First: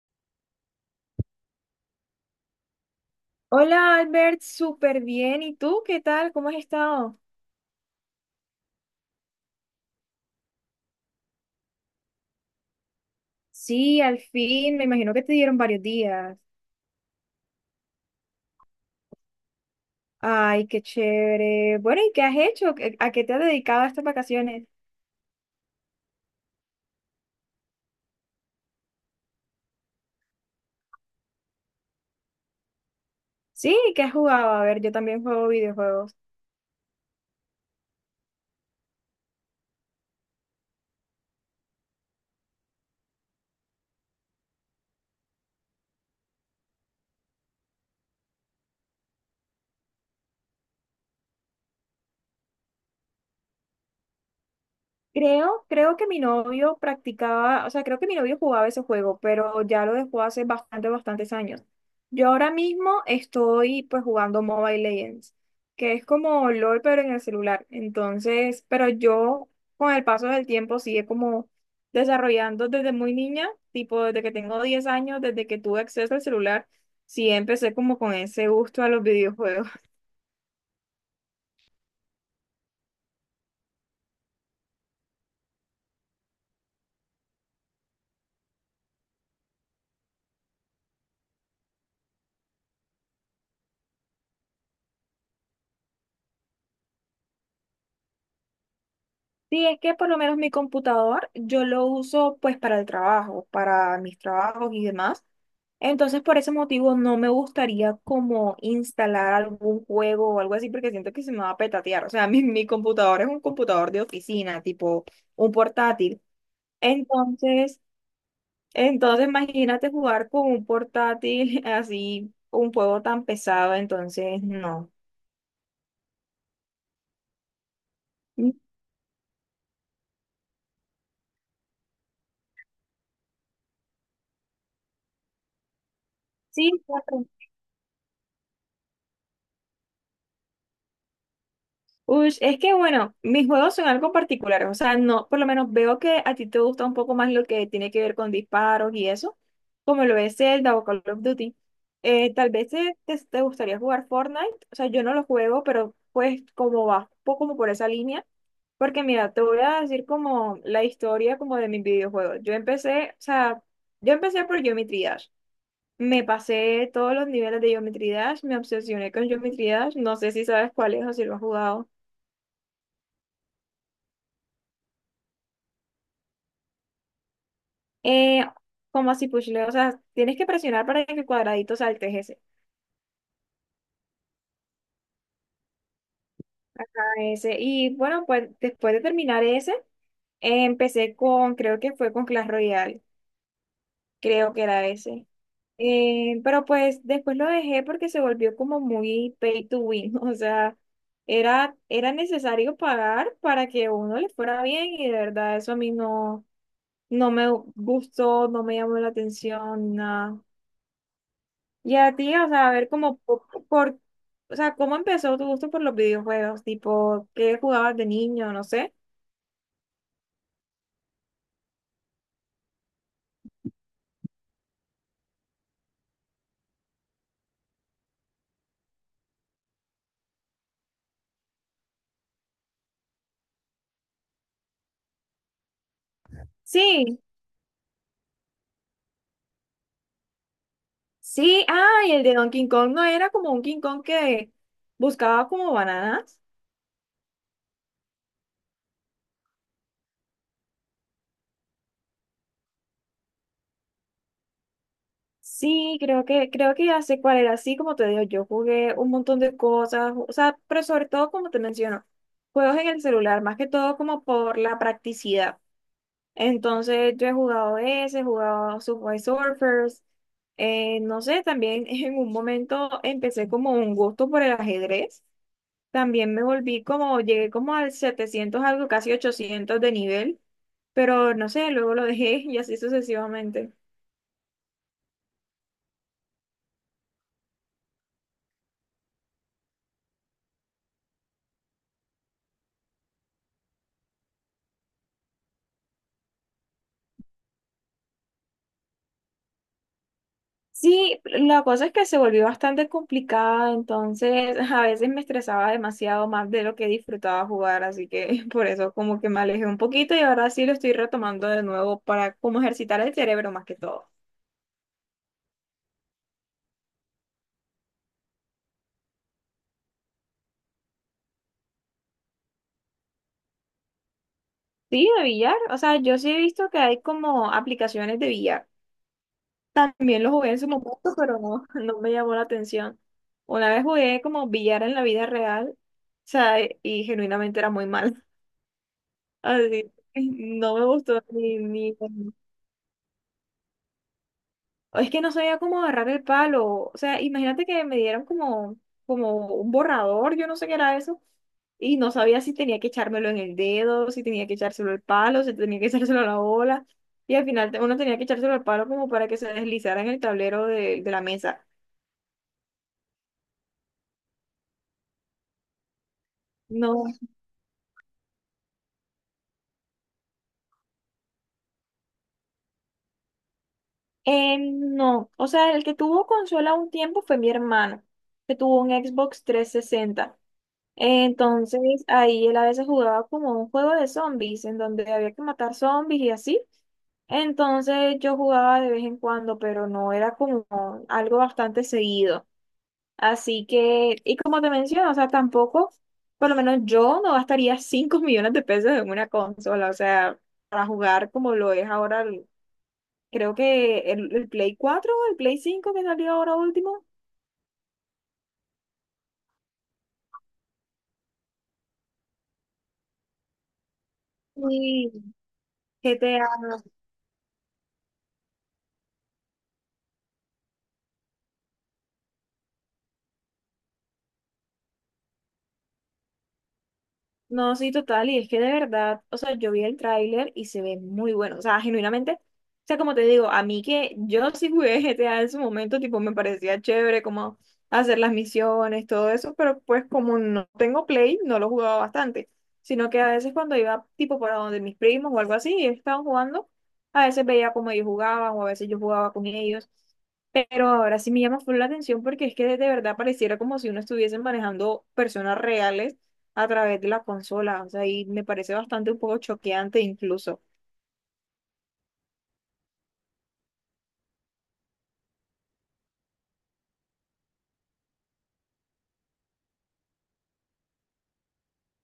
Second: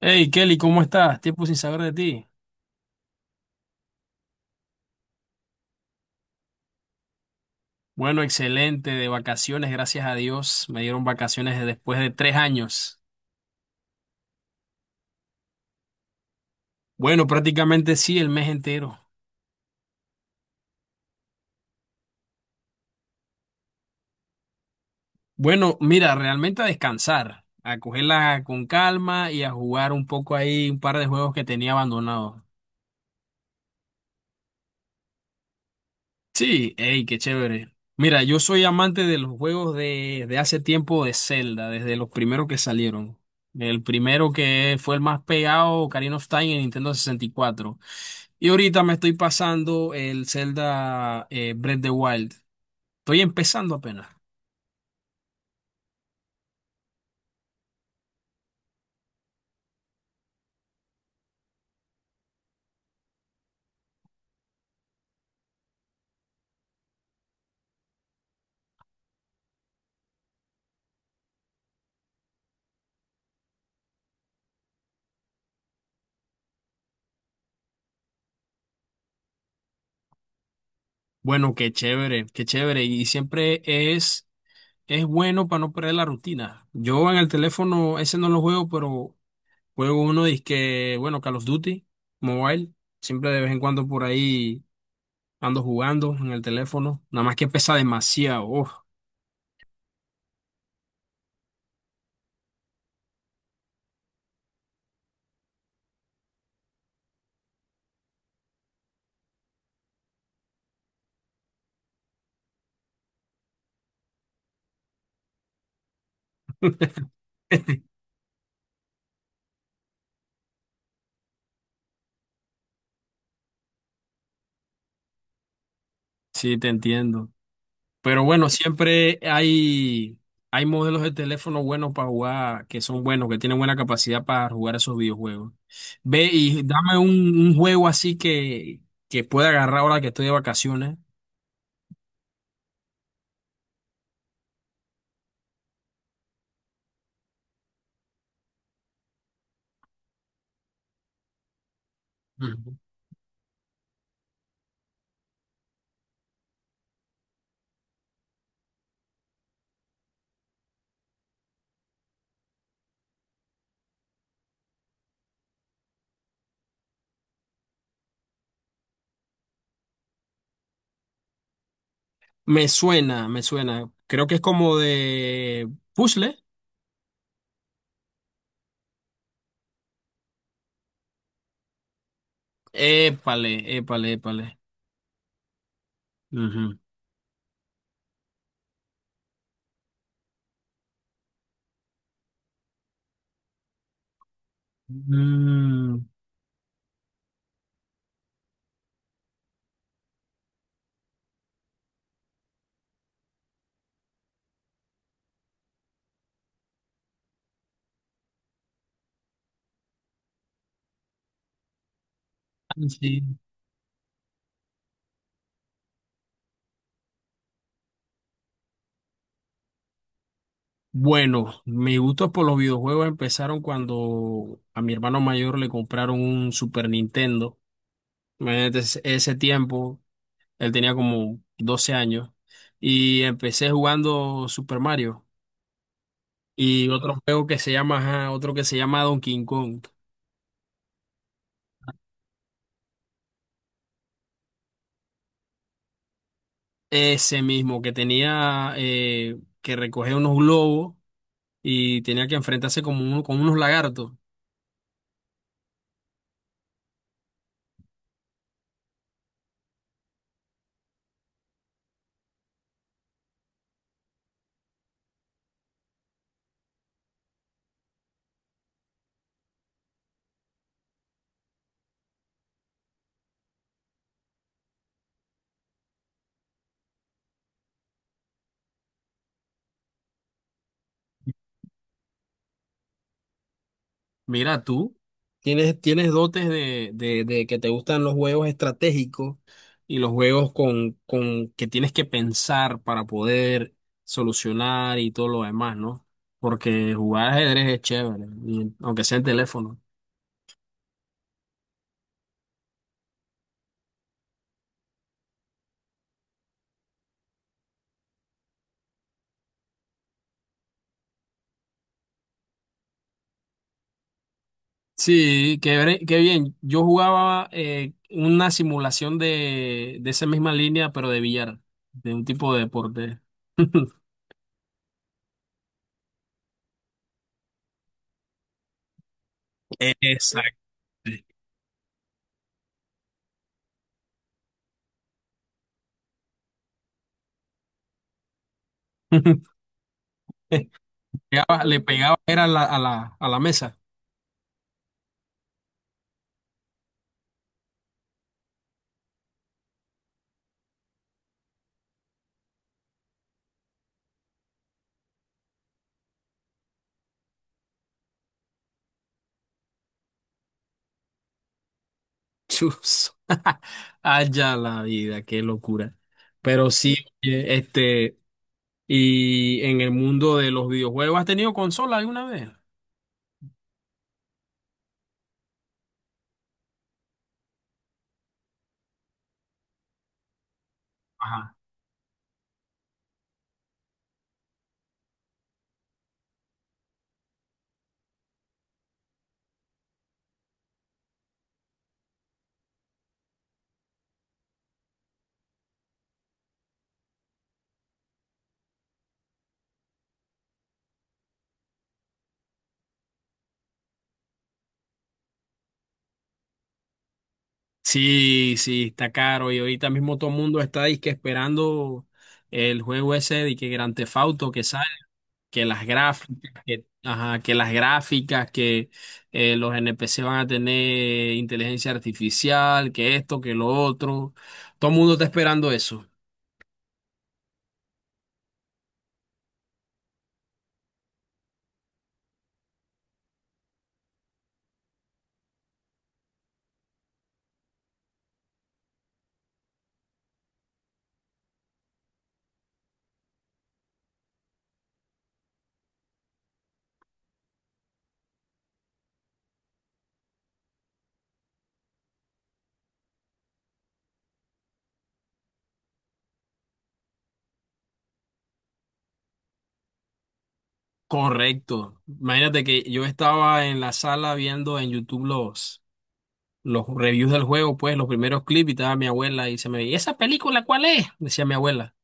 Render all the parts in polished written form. Hey Kelly, ¿cómo estás? Tiempo sin saber de ti. Hola Albert, súper bien. ¿Y tú qué tal? ¿Cómo has estado? Bueno, excelente, de vacaciones, gracias a Dios. Me dieron después de tres años. Sí, al fin, me imagino que te dieron varios días. Bueno, prácticamente sí, el mes entero. Ay, qué chévere. Bueno, ¿y qué has hecho? ¿A qué te has dedicado estas vacaciones? Bueno, mira, realmente a descansar, a cogerla con calma y a jugar un poco ahí un par de juegos que tenía abandonados. Sí, ¿qué has jugado? A ver, yo también juego videojuegos. Sí, hey, qué chévere. Mira, yo soy amante de los juegos de hace tiempo de Zelda, desde los primeros que salieron. El primero que fue el más pegado, Ocarina of Time, en Nintendo 64. Y cuatro. Y ahorita me estoy pasando el Zelda Breath of the Wild. Estoy empezando apenas. Creo que mi novio practicaba, o sea, creo que mi novio jugaba ese juego, pero ya lo dejó hace bastante, bastantes años. Yo ahora mismo estoy pues jugando Mobile Legends, que es como LOL, pero en el celular. Entonces, pero yo con el paso del tiempo sigue como desarrollando desde muy niña, tipo desde que tengo 10 años, desde que tuve acceso al celular, sí empecé como con ese gusto a los videojuegos. Bueno, qué chévere, qué chévere. Y es bueno para no perder la rutina. Yo en el teléfono ese no lo juego, pero juego uno, que bueno, Call of Duty Mobile. Siempre de vez en cuando por ahí ando jugando en el teléfono. Nada más que pesa demasiado. Uf. Sí, es que por lo menos mi computador yo lo uso pues para el trabajo, para mis trabajos y demás. Entonces por ese motivo no me gustaría como instalar algún juego o algo así porque siento que se me va a petatear. O sea, mi computador es un computador de oficina, tipo un portátil. Entonces, entonces imagínate jugar con un portátil así, un juego tan pesado, entonces no. Sí, te entiendo. Pero bueno, hay modelos de teléfono buenos para jugar, que son buenos, que tienen buena capacidad para jugar esos videojuegos. Ve y Sí, un juego así que pueda agarrar ahora que estoy de vacaciones. Ush, es que bueno, mis juegos son algo particulares, o sea, no, por lo menos veo que a ti te gusta un poco más lo que tiene que ver con disparos y eso, como lo es Zelda o Call of Duty. Tal vez Ujú. te gustaría jugar Fortnite, o sea, yo no lo juego, pero pues como va, un poco como por esa línea, porque mira, te voy a decir como la historia como de mis videojuegos. Yo empecé, o sea, yo empecé por Geometry Dash. Me pasé todos los niveles de Geometry Dash, me obsesioné con Geometry Dash, no sé si sabes cuál es o si lo has jugado. Me suena, me suena. Creo que es como de puzzle. Eh, como así pushle, o sea, tienes que presionar para que el cuadradito salte ese. Épale, épale, épale. Ujú. ese. Y bueno, pues después de terminar ese, empecé con, creo que fue con Clash Royale, creo que era ese. Mm, Pero pues después lo dejé porque se volvió como muy pay to win, o sea, era necesario pagar para que uno le fuera bien y de verdad eso a mí no, no me gustó, no me llamó la atención, nada. Y a ti, o sea, a ah, ver cómo, sí. O sea, cómo empezó tu gusto por los videojuegos, tipo, ¿qué jugabas de niño? No sé. Bueno, mis gustos por los videojuegos empezaron cuando a mi hermano mayor le compraron un Super Nintendo. Imagínate ese tiempo, él tenía como 12 años y empecé jugando Super Mario y otro Sí, juego que se llama, ajá, otro que se llama Donkey Kong. sí, ah, y el de Donkey Kong no era como un King Kong que buscaba como bananas. Ese mismo que tenía que recoger unos globos y tenía que enfrentarse como uno, con unos lagartos. Sí, creo que ya sé cuál era. Sí, como te digo, yo jugué un montón de cosas, o sea, pero sobre todo, como te menciono, juegos en el celular, más que todo como por la practicidad. Entonces yo he jugado ese, he jugado Subway Surfers, no sé, también en un momento empecé como un gusto por el ajedrez, también me volví como, llegué como al 700 algo, casi 800 de nivel, pero no sé, luego lo dejé y así sucesivamente. Mira, tú tienes dotes de que te gustan los juegos estratégicos y los juegos con que tienes que pensar para poder solucionar y todo lo demás, ¿no? Porque jugar ajedrez es chévere, aunque sea en teléfono. Sí, la cosa es que se volvió bastante complicada, entonces a veces me estresaba demasiado más de lo que disfrutaba jugar, así que por eso como que me alejé un poquito y ahora sí lo estoy retomando de nuevo para como ejercitar el cerebro más que todo. Sí, qué bien. Yo jugaba una simulación de esa misma línea, pero de billar, de un tipo de deporte. Sí, de billar, o sea, yo sí he visto que hay como aplicaciones de billar. También lo jugué en Exacto. su momento, pero no, no me llamó la atención. Una vez jugué como billar en la vida real, o sea, y genuinamente era muy mal. Así, que no me gustó ni, Le ni. pegaba era a a la mesa. Es que no sabía cómo agarrar el palo. O sea, imagínate que me dieron como un borrador, yo no sé qué era eso. Y no sabía si tenía que echármelo en el dedo, si tenía que echárselo al palo, si tenía que echárselo a la bola. Y al final uno tenía que echárselo al palo como para que se deslizara en el tablero de la mesa. Chus. Allá la vida, qué locura. Pero sí, No, oye, este, y en el mundo de los videojuegos, ¿has tenido consola alguna vez? No. O sea, el que tuvo consola un tiempo fue mi hermano, que tuvo un Xbox 360. Ajá. Entonces ahí él a veces jugaba como un juego de zombies, en donde había que matar zombies y así. Entonces yo jugaba de vez en cuando, pero no era como algo bastante seguido. Así que, y como te menciono, o sea, tampoco, por lo menos yo no gastaría 5 millones de pesos en una consola, o sea, para jugar como lo es ahora, creo que el Play 4 o el Play 5 que salió ahora último. Sí, sí, está caro. Y ahorita mismo todo el mundo está disque esperando el juego ese de que Grand Theft Auto que sale, Y que las GTA. gráficas, que, ajá, que las gráficas, que los NPC van a tener inteligencia artificial, que esto, que lo otro. Todo el mundo está esperando eso. No, sí, total, y es que de verdad, o sea, yo vi el tráiler y se ve muy bueno, o sea, genuinamente, o sea, como te digo, a mí que yo sí jugué GTA en su momento, tipo, me parecía chévere como hacer las misiones, todo eso, pero pues como no tengo Play, no lo jugaba bastante, sino que a veces cuando iba tipo para donde mis primos o algo así, y ellos estaban jugando, a veces veía cómo ellos jugaban o a veces yo jugaba con ellos, pero ahora sí me llama full la atención porque es que de verdad pareciera como si uno estuviese manejando personas reales a través de la consola, o sea, y me parece bastante un poco choqueante incluso. Correcto. Imagínate que yo estaba en la sala viendo en YouTube los reviews del juego, pues los primeros clips, y estaba mi abuela y se me veía, ¿esa película cuál es?, decía mi abuela.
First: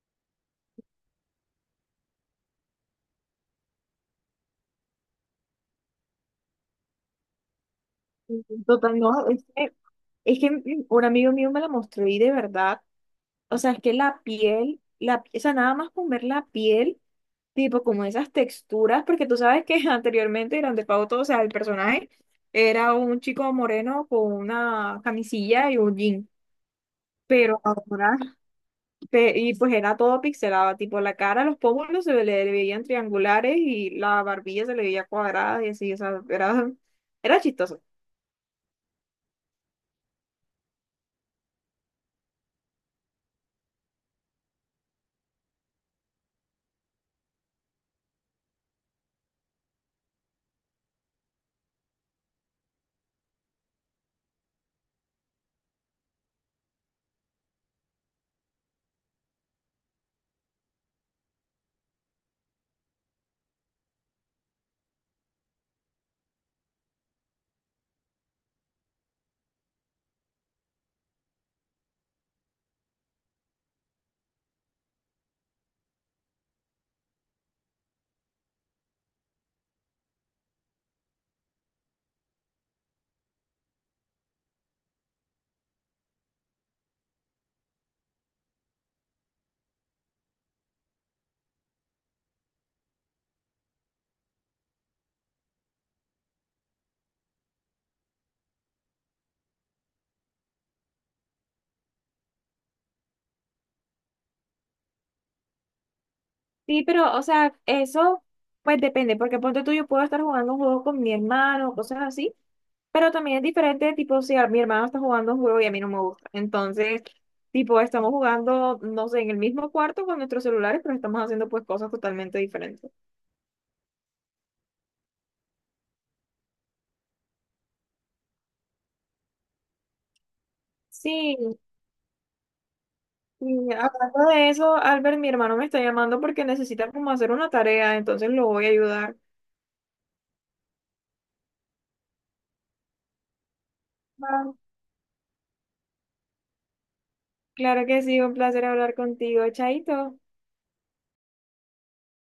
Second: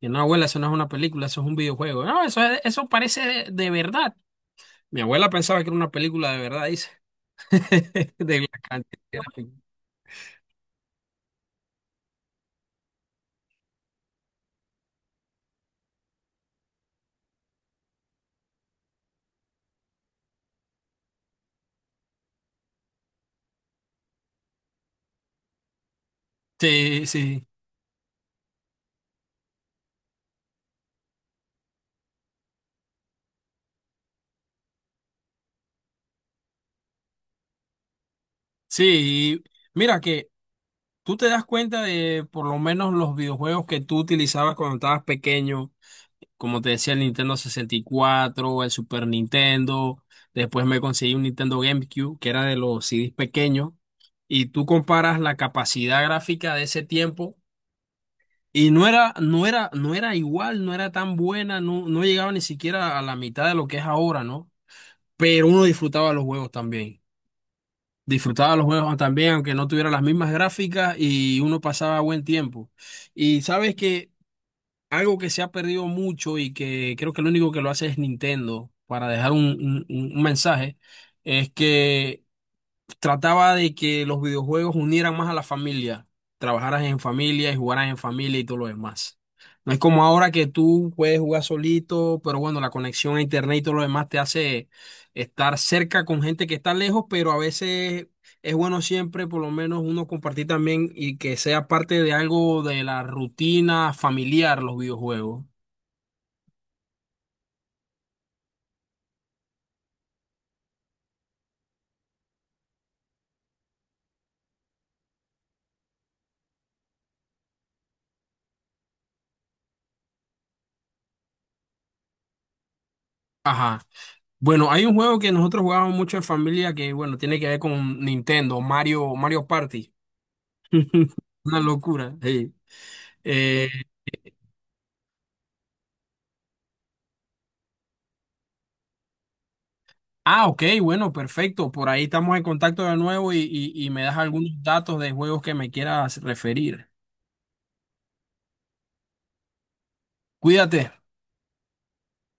Y no, abuela, eso no es una película, eso es un videojuego. No, eso, es- Eso parece de verdad. Mi abuela pensaba que era una película de verdad, dice. De la Total, no, es cantidad. que Es que un amigo mío me la mostró y de verdad, o sea, es que la piel, o sea, nada más con ver la piel, tipo como esas texturas, porque tú sabes que anteriormente Grand Theft Auto, o sea, el personaje era un chico moreno con una camisilla y un jean, Sí, sí. pero ahora y pues era todo pixelado, tipo la cara, los pómulos se le veían triangulares y la barbilla se le veía cuadrada y así, o sea, era, era chistoso. Sí, y mira que tú te das cuenta de por lo menos los videojuegos que tú utilizabas cuando estabas pequeño, como te decía, el Nintendo sesenta y cuatro, el Super Nintendo. Después me conseguí un Nintendo GameCube, que era de los CDs pequeños. Y tú comparas la capacidad gráfica de ese tiempo. Y no era igual, no era tan buena, no, no llegaba ni siquiera a la mitad de lo que es ahora, ¿no? Pero uno disfrutaba los juegos también. Disfrutaba los juegos también, aunque no tuviera las mismas gráficas y uno pasaba buen tiempo. Y sabes que algo que se ha perdido mucho y que creo que lo único que lo hace es Nintendo para dejar un mensaje es que trataba de que los videojuegos unieran más a la familia, trabajaras en familia y jugaras en familia y todo lo demás. No es como ahora que tú puedes jugar solito, pero bueno, la conexión a internet y todo lo demás te hace estar cerca con gente que está lejos, pero a veces es bueno siempre por lo menos uno compartir también y que sea parte de algo de la rutina familiar los videojuegos. Sí, pero, o sea, eso pues depende, porque ponte tú, yo puedo estar jugando un juego con mi hermano, cosas así, pero también es diferente, tipo, si mi hermano está jugando un juego y a mí no me gusta. Entonces, tipo, estamos jugando, no sé, en el mismo cuarto con nuestros celulares, pero estamos haciendo pues cosas totalmente diferentes. Ajá. Bueno, hay un juego que nosotros jugábamos mucho en familia que, bueno, tiene que ver con Nintendo, Mario, Mario Party. Sí, Una locura. Sí. Eh, y hablando de eso, Albert, mi hermano me está llamando porque necesita como hacer una tarea, entonces lo voy a ayudar. ah, ok, bueno, perfecto. Por ahí estamos en contacto de nuevo y, y me das algunos Va. datos de juegos que me quieras referir. Claro que sí, un placer hablar contigo, Chaito. Cuídate.